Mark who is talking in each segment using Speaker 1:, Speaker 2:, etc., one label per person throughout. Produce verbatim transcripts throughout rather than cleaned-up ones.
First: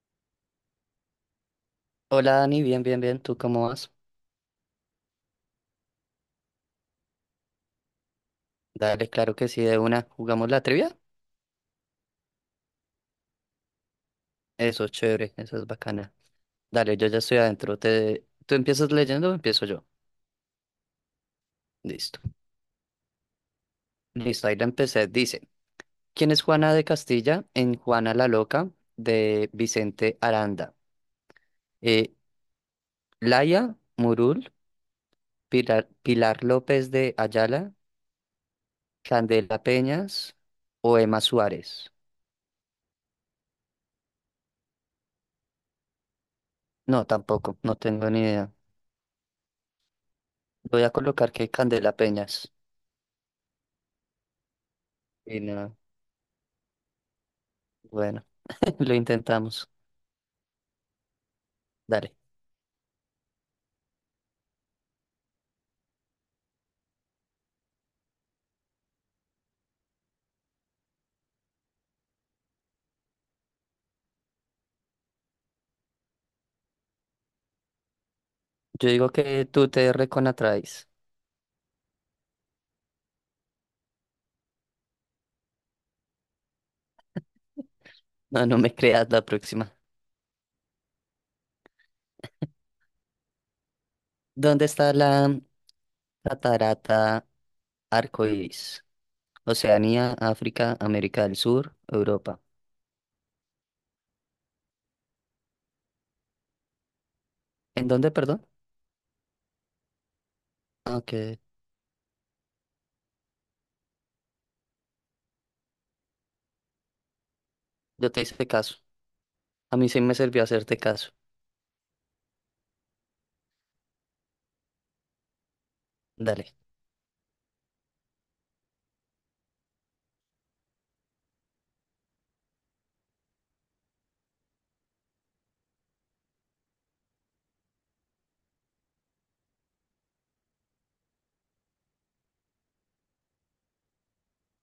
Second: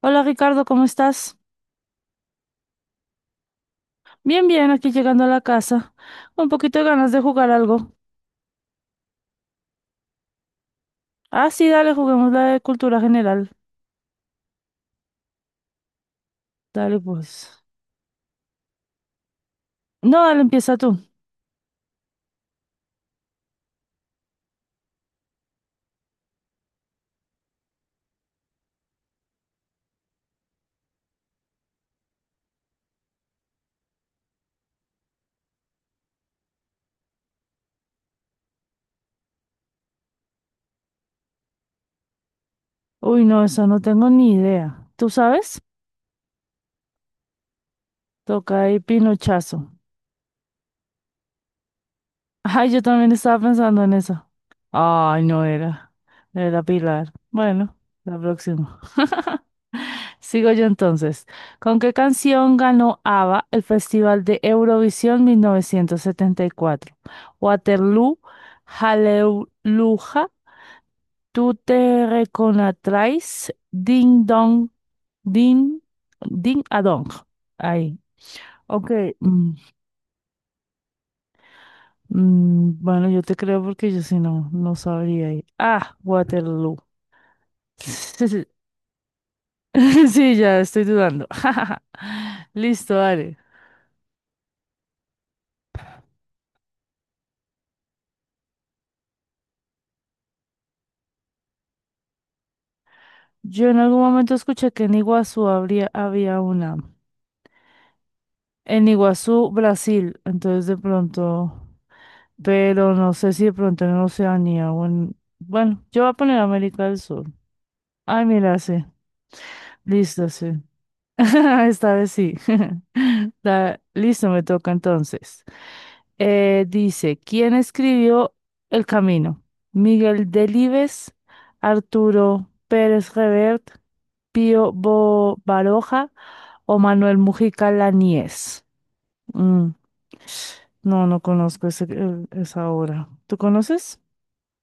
Speaker 1: Hola Ricardo, ¿cómo estás?
Speaker 2: Hola Dani, bien, bien, bien, ¿tú cómo vas?
Speaker 1: Bien, bien, aquí llegando a la casa. Un poquito de ganas de jugar algo.
Speaker 2: Dale, claro que sí, de una. ¿Jugamos la trivia?
Speaker 1: Ah, sí, dale, juguemos la de cultura general.
Speaker 2: Eso es chévere, eso es bacana. Dale,
Speaker 1: Dale,
Speaker 2: yo ya estoy
Speaker 1: pues.
Speaker 2: adentro. Te... ¿Tú empiezas leyendo o empiezo yo?
Speaker 1: No, dale, empieza tú.
Speaker 2: Listo. Listo, ahí la empecé. Dice, ¿quién es Juana de Castilla en Juana la Loca de Vicente Aranda? Eh, Laia Murul, Pilar, Pilar López de Ayala, Candela Peñas o Emma Suárez.
Speaker 1: Uy, no, eso no tengo ni idea. ¿Tú sabes?
Speaker 2: No, tampoco, no tengo ni idea.
Speaker 1: Toca ahí pinochazo.
Speaker 2: Voy a colocar que Candela Peñas.
Speaker 1: Ay, yo también estaba pensando en eso. Ay,
Speaker 2: Y
Speaker 1: no
Speaker 2: no,
Speaker 1: era. Era Pilar. Bueno, la
Speaker 2: bueno.
Speaker 1: próxima.
Speaker 2: Lo intentamos.
Speaker 1: Sigo yo entonces. ¿Con qué
Speaker 2: Dale.
Speaker 1: canción ganó ABBA el Festival de Eurovisión mil novecientos setenta y cuatro? Waterloo, Hallelujah, tú te reconocerás, Ding Dong, Ding, Ding a Dong. Ahí.
Speaker 2: Yo
Speaker 1: Ok.
Speaker 2: digo que
Speaker 1: mm,
Speaker 2: tú te reconatraes.
Speaker 1: mm, bueno, yo te creo porque yo si no, no sabría ahí. Ah, Waterloo.
Speaker 2: No,
Speaker 1: Sí,
Speaker 2: no me creas la próxima.
Speaker 1: sí, ya estoy dudando. Listo, dale.
Speaker 2: ¿Dónde está la catarata Arcoíris? Oceanía, África, América del Sur, Europa.
Speaker 1: Yo en algún momento escuché que en Iguazú habría, había una.
Speaker 2: ¿En dónde, perdón?
Speaker 1: En Iguazú, Brasil. Entonces de
Speaker 2: Aunque
Speaker 1: pronto, pero no sé si de pronto en Oceanía o en... Bueno, yo voy a poner América del Sur.
Speaker 2: yo te
Speaker 1: Ay,
Speaker 2: hice
Speaker 1: mira,
Speaker 2: caso.
Speaker 1: sí.
Speaker 2: A mí sí me
Speaker 1: Listo,
Speaker 2: sirvió
Speaker 1: sí.
Speaker 2: hacerte caso.
Speaker 1: Esta vez sí. Da- Listo, me toca entonces.
Speaker 2: Dale.
Speaker 1: Eh, dice, ¿quién escribió El Camino? Miguel Delibes, Arturo Pérez Revert, Pío Bo- Baroja o Manuel Mujica Laníez. Mm, No, no conozco ese, eh, esa obra. ¿Tú conoces?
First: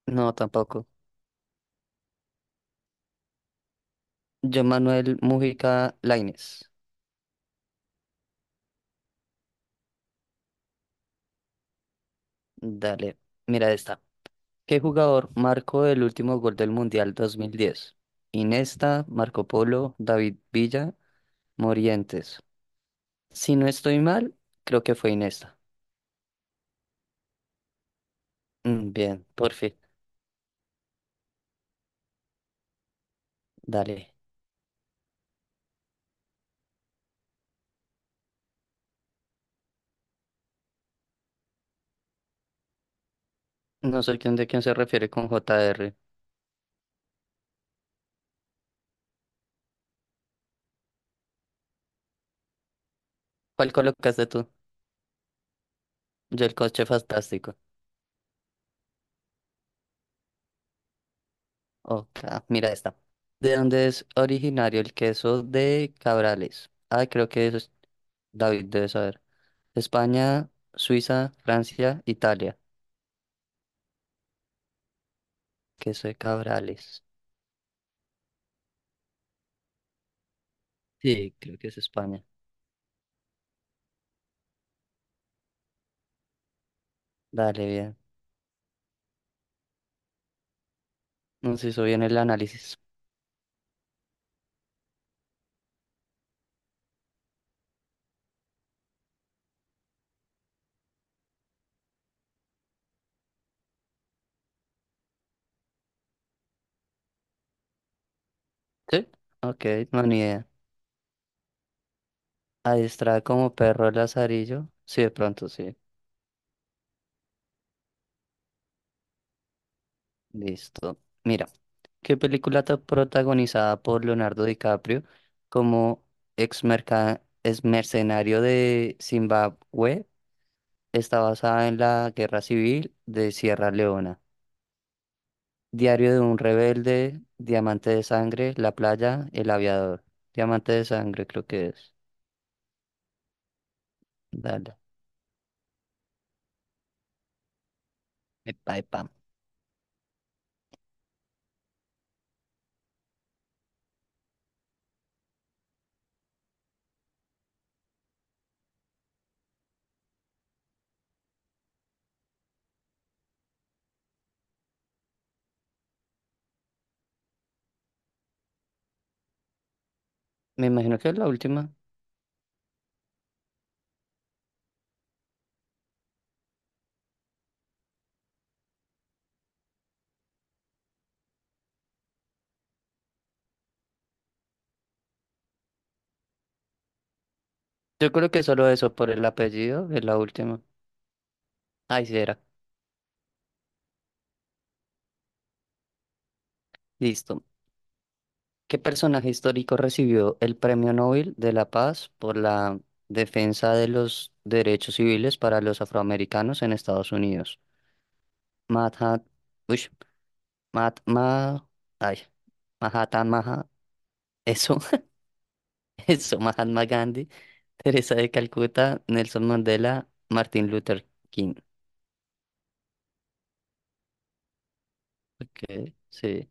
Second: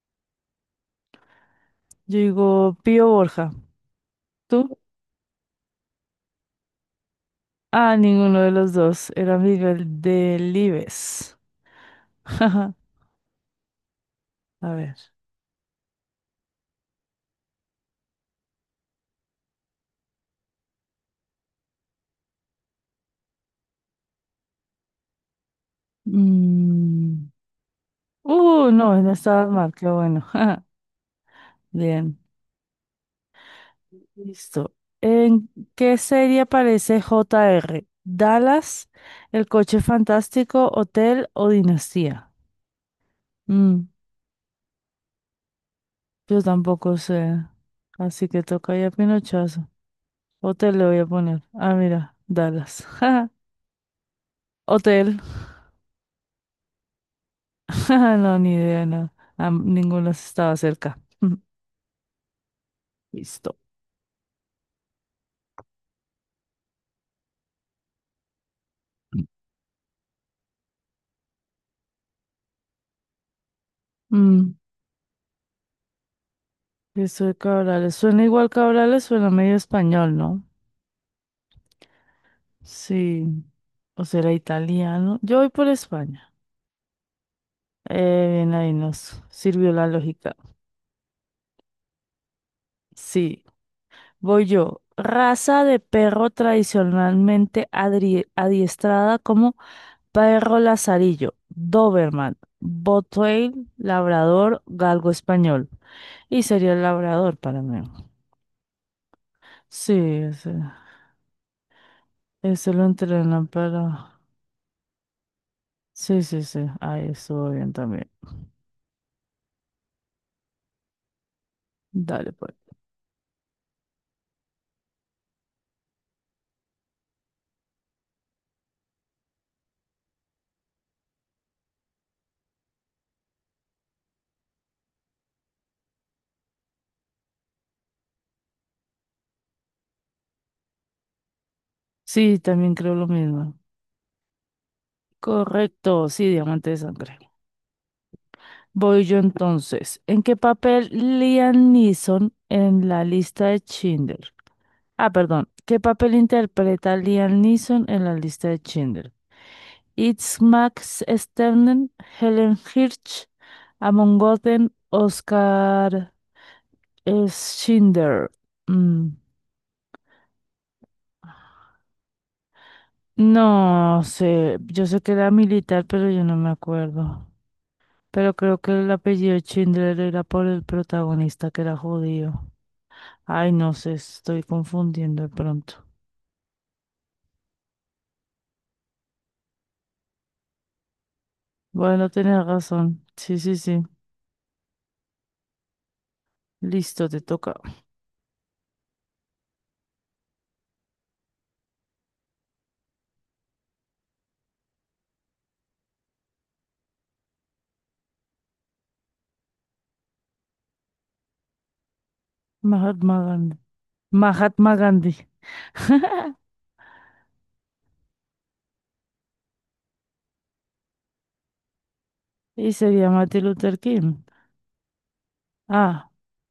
Speaker 2: No, tampoco.
Speaker 1: Yo digo Pío Borja.
Speaker 2: Yo,
Speaker 1: ¿Tú?
Speaker 2: Manuel Mujica Lainez.
Speaker 1: Ah, ninguno de los dos. Era Miguel Delibes.
Speaker 2: Dale. Mira esta.
Speaker 1: A
Speaker 2: ¿Qué
Speaker 1: ver.
Speaker 2: jugador marcó el último gol del Mundial dos mil diez? Iniesta, Marco Polo, David Villa Morientes. Si no estoy mal, creo que fue Inesta.
Speaker 1: Mm, Uh,
Speaker 2: Mm,
Speaker 1: no, no
Speaker 2: Bien,
Speaker 1: estabas
Speaker 2: por
Speaker 1: mal.
Speaker 2: fin.
Speaker 1: Qué bueno. Bien.
Speaker 2: Dale.
Speaker 1: Listo. ¿En qué serie aparece J R? ¿Dallas, El Coche Fantástico, Hotel o Dinastía? Mm,
Speaker 2: No soy quien de quién se refiere con j r.
Speaker 1: yo tampoco sé. Así que toca ya pinochazo. Hotel le voy a poner. Ah, mira, Dallas.
Speaker 2: ¿Cuál colocaste tú?
Speaker 1: Hotel.
Speaker 2: Yo el coche fantástico.
Speaker 1: No, ni idea, no. Ah, ninguno estaba cerca.
Speaker 2: Ok, ah, mira esta. ¿De
Speaker 1: Listo.
Speaker 2: dónde es originario el queso de Cabrales? Ah, creo que eso es David debe saber. España, Suiza, Francia, Italia.
Speaker 1: Mm,
Speaker 2: Queso de Cabrales.
Speaker 1: eso de Cabrales. Suena igual Cabrales, suena medio español, ¿no?
Speaker 2: Sí, creo que es España.
Speaker 1: Sí. O será italiano. Yo voy por España.
Speaker 2: Dale, bien.
Speaker 1: Eh, bien, ahí nos sirvió la lógica.
Speaker 2: Nos hizo bien el análisis.
Speaker 1: Sí, voy yo. Raza de perro tradicionalmente adri- adiestrada como Perro Lazarillo, Doberman, Bottweil, Labrador, Galgo Español. Y sería el Labrador para mí.
Speaker 2: ¿Sí? Ok,
Speaker 1: Sí,
Speaker 2: no, ni idea.
Speaker 1: ese, ese lo
Speaker 2: Adiestrada
Speaker 1: entrenan
Speaker 2: como perro
Speaker 1: para...
Speaker 2: lazarillo. Sí, de pronto, sí.
Speaker 1: Sí, sí, sí, ahí estuvo bien también.
Speaker 2: Listo. Mira, ¿qué
Speaker 1: Dale, pues.
Speaker 2: película está protagonizada por Leonardo DiCaprio como ex merca- ex mercenario de Zimbabue está basada en la Guerra Civil de Sierra Leona? Diario de un rebelde, Diamante de sangre, La playa, El aviador. Diamante de sangre creo que es.
Speaker 1: Sí, también creo lo mismo.
Speaker 2: Dale.
Speaker 1: Correcto, sí, diamante de sangre.
Speaker 2: Epa, epa.
Speaker 1: Voy yo entonces. ¿En qué papel Liam Neeson en la lista de Schindler? Ah, perdón. ¿Qué papel interpreta Liam Neeson en la lista de Schindler? It's Max Sternen, Helen Hirsch, Amon Goten, Oscar Schindler. Mm,
Speaker 2: Me imagino que es la última.
Speaker 1: No sé, yo sé que era militar, pero yo no me acuerdo. Pero creo que el apellido Schindler era por el protagonista que era judío. Ay, no sé, estoy confundiendo de pronto.
Speaker 2: Yo creo que solo eso por el apellido es la última. Ay,
Speaker 1: Bueno,
Speaker 2: sí era.
Speaker 1: tenés razón. Sí, sí, sí. Listo, te
Speaker 2: Listo.
Speaker 1: toca.
Speaker 2: ¿Qué personaje histórico recibió el Premio Nobel de la Paz por la defensa de los derechos civiles para los afroamericanos en Estados Unidos? Mahatma, ush, Mahatma, ay,
Speaker 1: Mahatma
Speaker 2: Mahatma,
Speaker 1: Gandhi.
Speaker 2: Maha-
Speaker 1: Mahatma
Speaker 2: eso,
Speaker 1: Gandhi.
Speaker 2: eso, Mahatma Gandhi, Teresa de Calcuta, Nelson Mandela, Martin Luther King.
Speaker 1: Y sería Martin Luther King.
Speaker 2: Ok,
Speaker 1: Ah.
Speaker 2: sí.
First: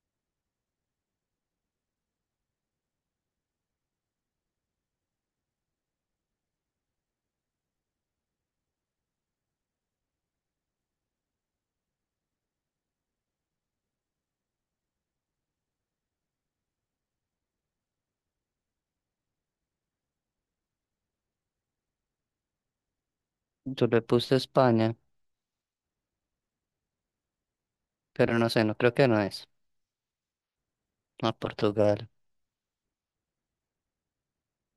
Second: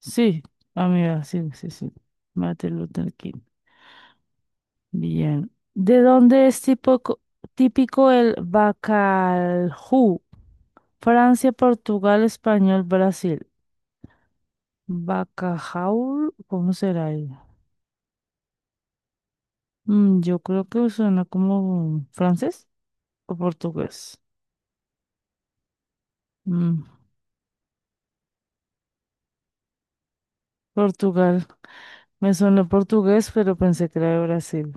Speaker 1: Sí, amiga, sí, sí, sí. Martin Luther King. Bien. ¿De dónde es típico, típico el bacalhau? Francia, Portugal, Español, Brasil. Bacalhau, ¿cómo será ello? Mm, yo creo que suena como francés o
Speaker 2: Yo le
Speaker 1: portugués.
Speaker 2: puse España,
Speaker 1: Mm,
Speaker 2: pero no sé, no creo que no es. A
Speaker 1: Portugal.
Speaker 2: Portugal.
Speaker 1: Me sonó portugués, pero pensé que era de Brasil.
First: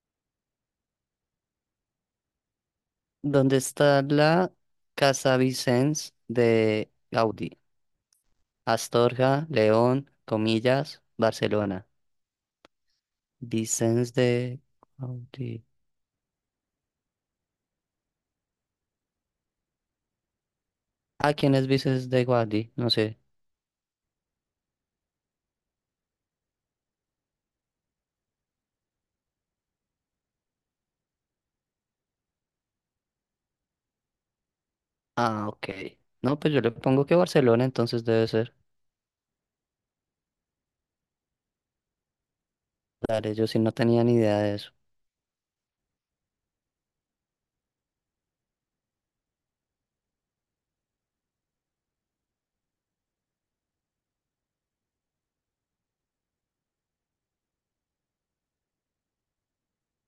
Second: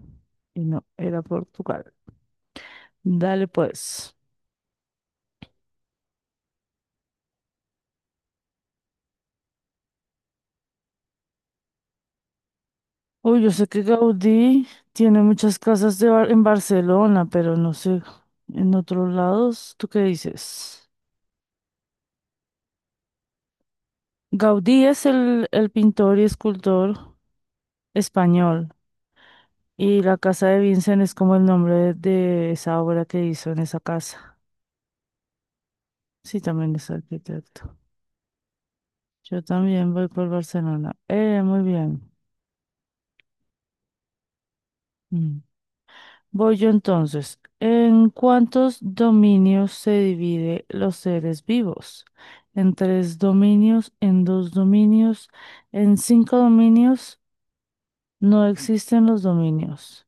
Speaker 1: Y no, era Portugal. Dale
Speaker 2: ¿Dónde está
Speaker 1: pues.
Speaker 2: la Casa Vicens de Gaudí? Astorga, León, comillas, Barcelona.
Speaker 1: Uy, yo sé que
Speaker 2: Vicens de
Speaker 1: Gaudí tiene muchas
Speaker 2: Gaudí.
Speaker 1: casas de Bar- en Barcelona, pero no sé, en otros lados, ¿tú qué dices?
Speaker 2: Ah, ¿quién es Vicens de Gaudí? No sé.
Speaker 1: Gaudí es el, el pintor y escultor español, y la casa de Vincent es como el nombre de, de esa obra que hizo en esa casa.
Speaker 2: Ah, ok. No,
Speaker 1: Sí,
Speaker 2: pues yo le
Speaker 1: también es
Speaker 2: pongo que Barcelona,
Speaker 1: arquitecto.
Speaker 2: entonces debe ser.
Speaker 1: Yo también voy por Barcelona. Eh, muy bien.
Speaker 2: Dale, yo sí no tenía ni idea de eso.
Speaker 1: Mm. Voy yo entonces. ¿En cuántos dominios se divide los seres vivos? ¿En tres dominios? ¿En dos dominios? ¿En cinco dominios? No existen los dominios.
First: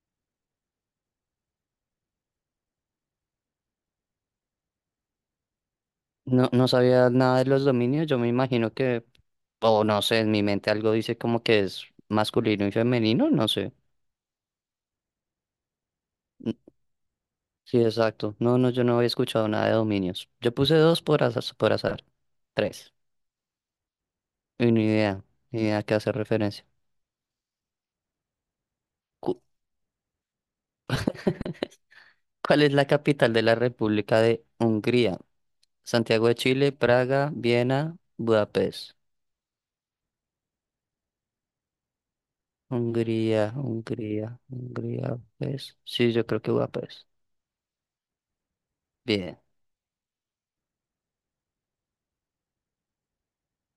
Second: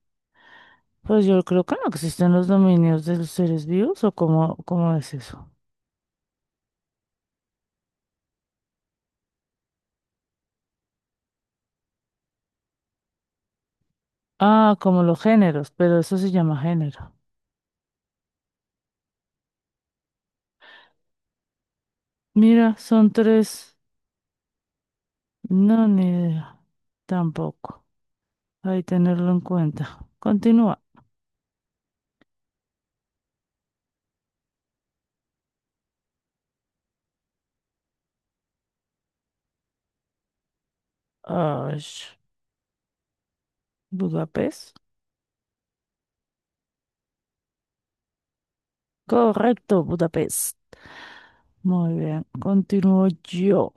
Speaker 1: Pues yo creo que no existen los dominios de los seres vivos, ¿o cómo, cómo es eso?
Speaker 2: No, no sabía nada de los dominios. Yo me imagino que, o no sé, en mi mente algo dice como que es masculino y femenino, no sé.
Speaker 1: Ah, como los géneros, pero eso se llama género.
Speaker 2: Sí, exacto. No, no, yo no había escuchado nada de dominios. Yo puse dos por azar, por azar.
Speaker 1: Mira,
Speaker 2: Tres.
Speaker 1: son tres.
Speaker 2: Y ni idea, ni idea a
Speaker 1: No,
Speaker 2: qué
Speaker 1: ni
Speaker 2: hace
Speaker 1: idea.
Speaker 2: referencia.
Speaker 1: Tampoco. Hay que tenerlo en
Speaker 2: Cu-
Speaker 1: cuenta. Continúa.
Speaker 2: ¿Cuál es la capital de la República de Hungría? Santiago de Chile, Praga, Viena, Budapest.
Speaker 1: Ay,
Speaker 2: Hungría, Hungría,
Speaker 1: Budapest.
Speaker 2: Hungría, Budapest. Sí, yo creo que Budapest. Bien,
Speaker 1: Correcto, Budapest. Muy bien, continúo yo.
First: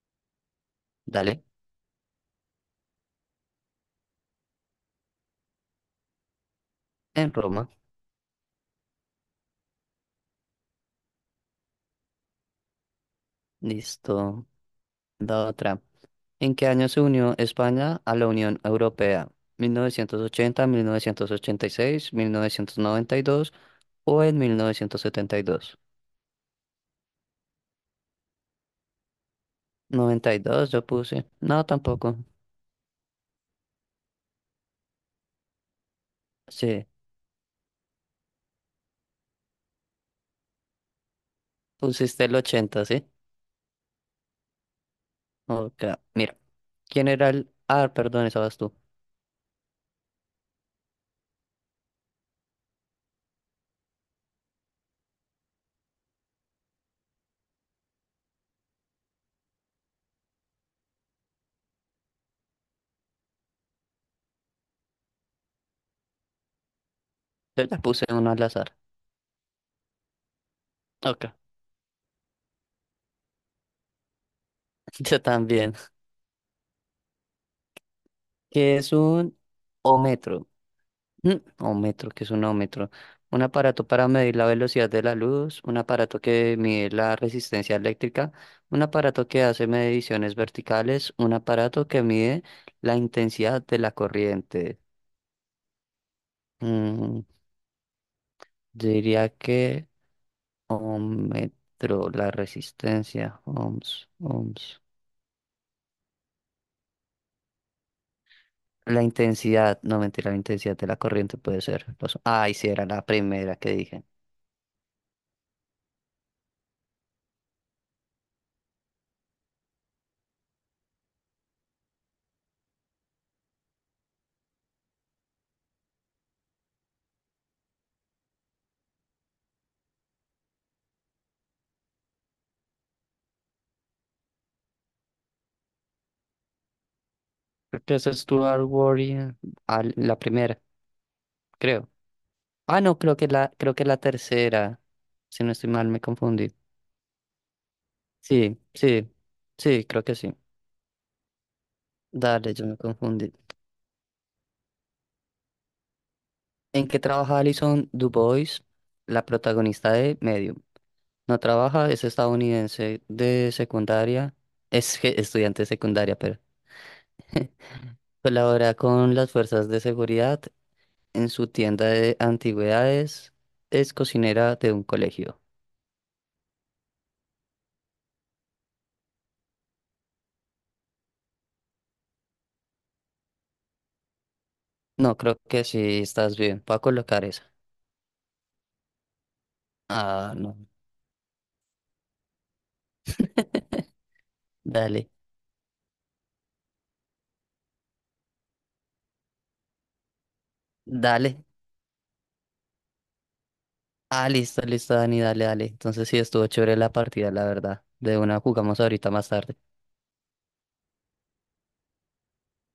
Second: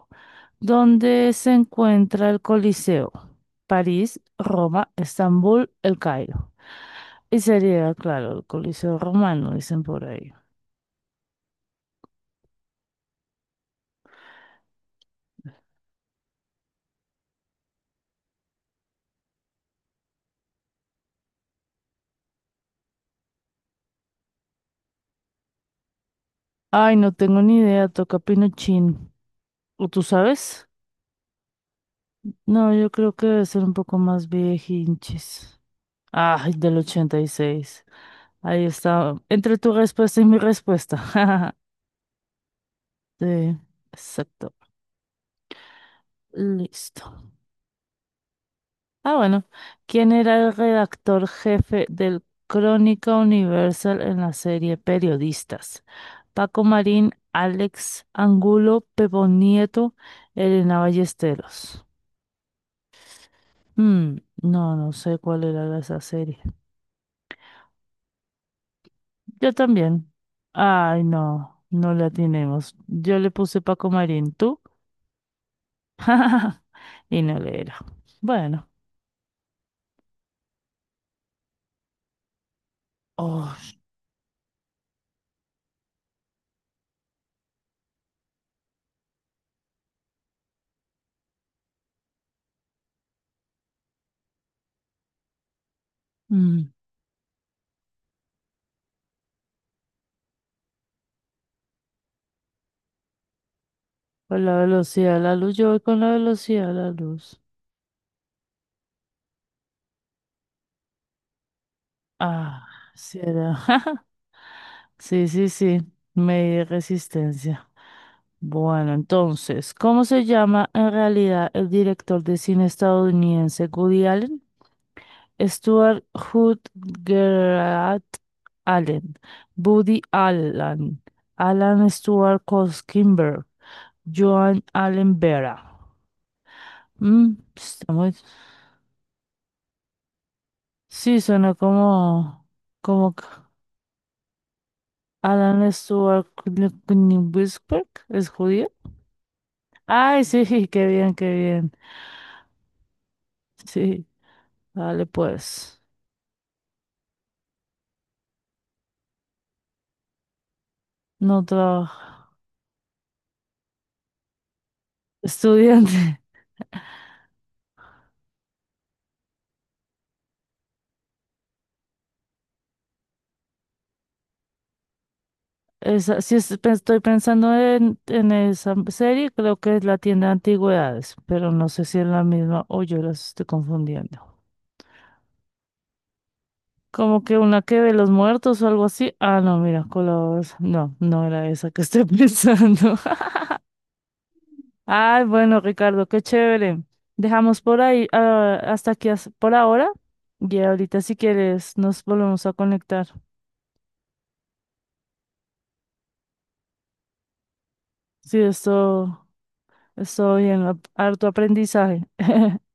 Speaker 1: ¿Dónde
Speaker 2: dale.
Speaker 1: se encuentra el Coliseo? París, Roma, Estambul, El Cairo.
Speaker 2: En
Speaker 1: Y
Speaker 2: Roma.
Speaker 1: sería, claro, el Coliseo romano, dicen por ahí.
Speaker 2: Listo. La otra. ¿En qué año se unió España a la Unión Europea? ¿mil novecientos ochenta, mil novecientos ochenta y seis, mil novecientos noventa y dos o en mil novecientos setenta y dos?
Speaker 1: Ay, no tengo ni idea, toca Pinochín. ¿O tú sabes?
Speaker 2: noventa y dos yo puse. No, tampoco.
Speaker 1: No, yo creo que debe ser un poco más hinches. Ay, del
Speaker 2: Sí,
Speaker 1: ochenta y seis. Ahí está. Entre tu respuesta y mi respuesta.
Speaker 2: pusiste el ochenta, ¿sí?
Speaker 1: Sí, exacto.
Speaker 2: Ok, mira. ¿Quién
Speaker 1: Listo.
Speaker 2: era el...? Ah, perdón, esa vas tú.
Speaker 1: Ah, bueno. ¿Quién era el redactor jefe del Crónica Universal en la serie Periodistas? Paco Marín, Alex Angulo, Pepo Nieto, Elena Ballesteros. Mm, no, no sé cuál era esa serie.
Speaker 2: Yo ya puse uno al azar.
Speaker 1: Yo también. Ay,
Speaker 2: Ok,
Speaker 1: no, no la tenemos. Yo le puse Paco Marín, ¿tú?
Speaker 2: yo también.
Speaker 1: Y no le era. Bueno.
Speaker 2: ¿Qué es un ómetro? Mm, Ohmetro, ¿que es un ohmetro? Un
Speaker 1: Oh,
Speaker 2: aparato para medir la velocidad de la luz, un aparato que mide la resistencia eléctrica, un aparato que hace mediciones verticales, un aparato que mide la intensidad de la corriente.
Speaker 1: mm,
Speaker 2: Mm, diría que ohmetro, la resistencia, ohms,
Speaker 1: Con la
Speaker 2: ohms.
Speaker 1: velocidad de la luz, yo voy con la velocidad de la luz.
Speaker 2: La intensidad, no mentira, la intensidad de la corriente puede ser. Los, ay,
Speaker 1: Ah,
Speaker 2: sí, era la
Speaker 1: sí era.
Speaker 2: primera que dije.
Speaker 1: Sí, sí, sí. Medí resistencia. Bueno, entonces, ¿cómo se llama en realidad el director de cine estadounidense Woody Allen? Stuart Hood, Gerard Allen, Buddy Allen, Alan Stuart Kimber, Joan Allen Vera. Mm,
Speaker 2: Creo
Speaker 1: está
Speaker 2: que esa
Speaker 1: muy-
Speaker 2: es Stuart Warrior, al- la primera,
Speaker 1: Sí, suena
Speaker 2: creo.
Speaker 1: como,
Speaker 2: Ah, no,
Speaker 1: como
Speaker 2: creo
Speaker 1: que
Speaker 2: que la, creo que la tercera. Si no estoy
Speaker 1: Alan
Speaker 2: mal, me
Speaker 1: Stuart
Speaker 2: confundí.
Speaker 1: Whisker, ¿es
Speaker 2: Sí,
Speaker 1: judío?
Speaker 2: sí, sí, creo que
Speaker 1: Ay,
Speaker 2: sí.
Speaker 1: sí, qué bien, qué bien.
Speaker 2: Dale, yo me confundí.
Speaker 1: Sí, vale, pues,
Speaker 2: ¿En qué trabaja Alison DuBois, la protagonista de Medium? No
Speaker 1: no
Speaker 2: trabaja,
Speaker 1: trabajo.
Speaker 2: es estadounidense de secundaria, es que- estudiante de secundaria,
Speaker 1: Estudiante.
Speaker 2: pero colabora con las fuerzas de seguridad en su tienda de antigüedades, es cocinera de un colegio.
Speaker 1: Esa, sí es- pe- estoy pensando en, en esa serie, creo que es la tienda de antigüedades, pero no sé si es la misma o yo las estoy confundiendo.
Speaker 2: No, creo que sí, estás bien. Voy a
Speaker 1: Como
Speaker 2: colocar
Speaker 1: que
Speaker 2: esa.
Speaker 1: una que ve los muertos o algo así. Ah, no, mira,
Speaker 2: Ah,
Speaker 1: colabores.
Speaker 2: no.
Speaker 1: No, no era esa que estoy pensando.
Speaker 2: Dale.
Speaker 1: Ay, bueno, Ricardo, qué chévere. Dejamos por ahí, ah, hasta aquí as- por ahora. Y ahorita si
Speaker 2: Dale.
Speaker 1: quieres nos volvemos a conectar.
Speaker 2: Ah, listo, listo, Dani, dale, dale. Entonces sí, estuvo chévere la partida, la verdad. De
Speaker 1: Sí,
Speaker 2: una jugamos ahorita
Speaker 1: esto,
Speaker 2: más tarde.
Speaker 1: estoy en harto aprendizaje.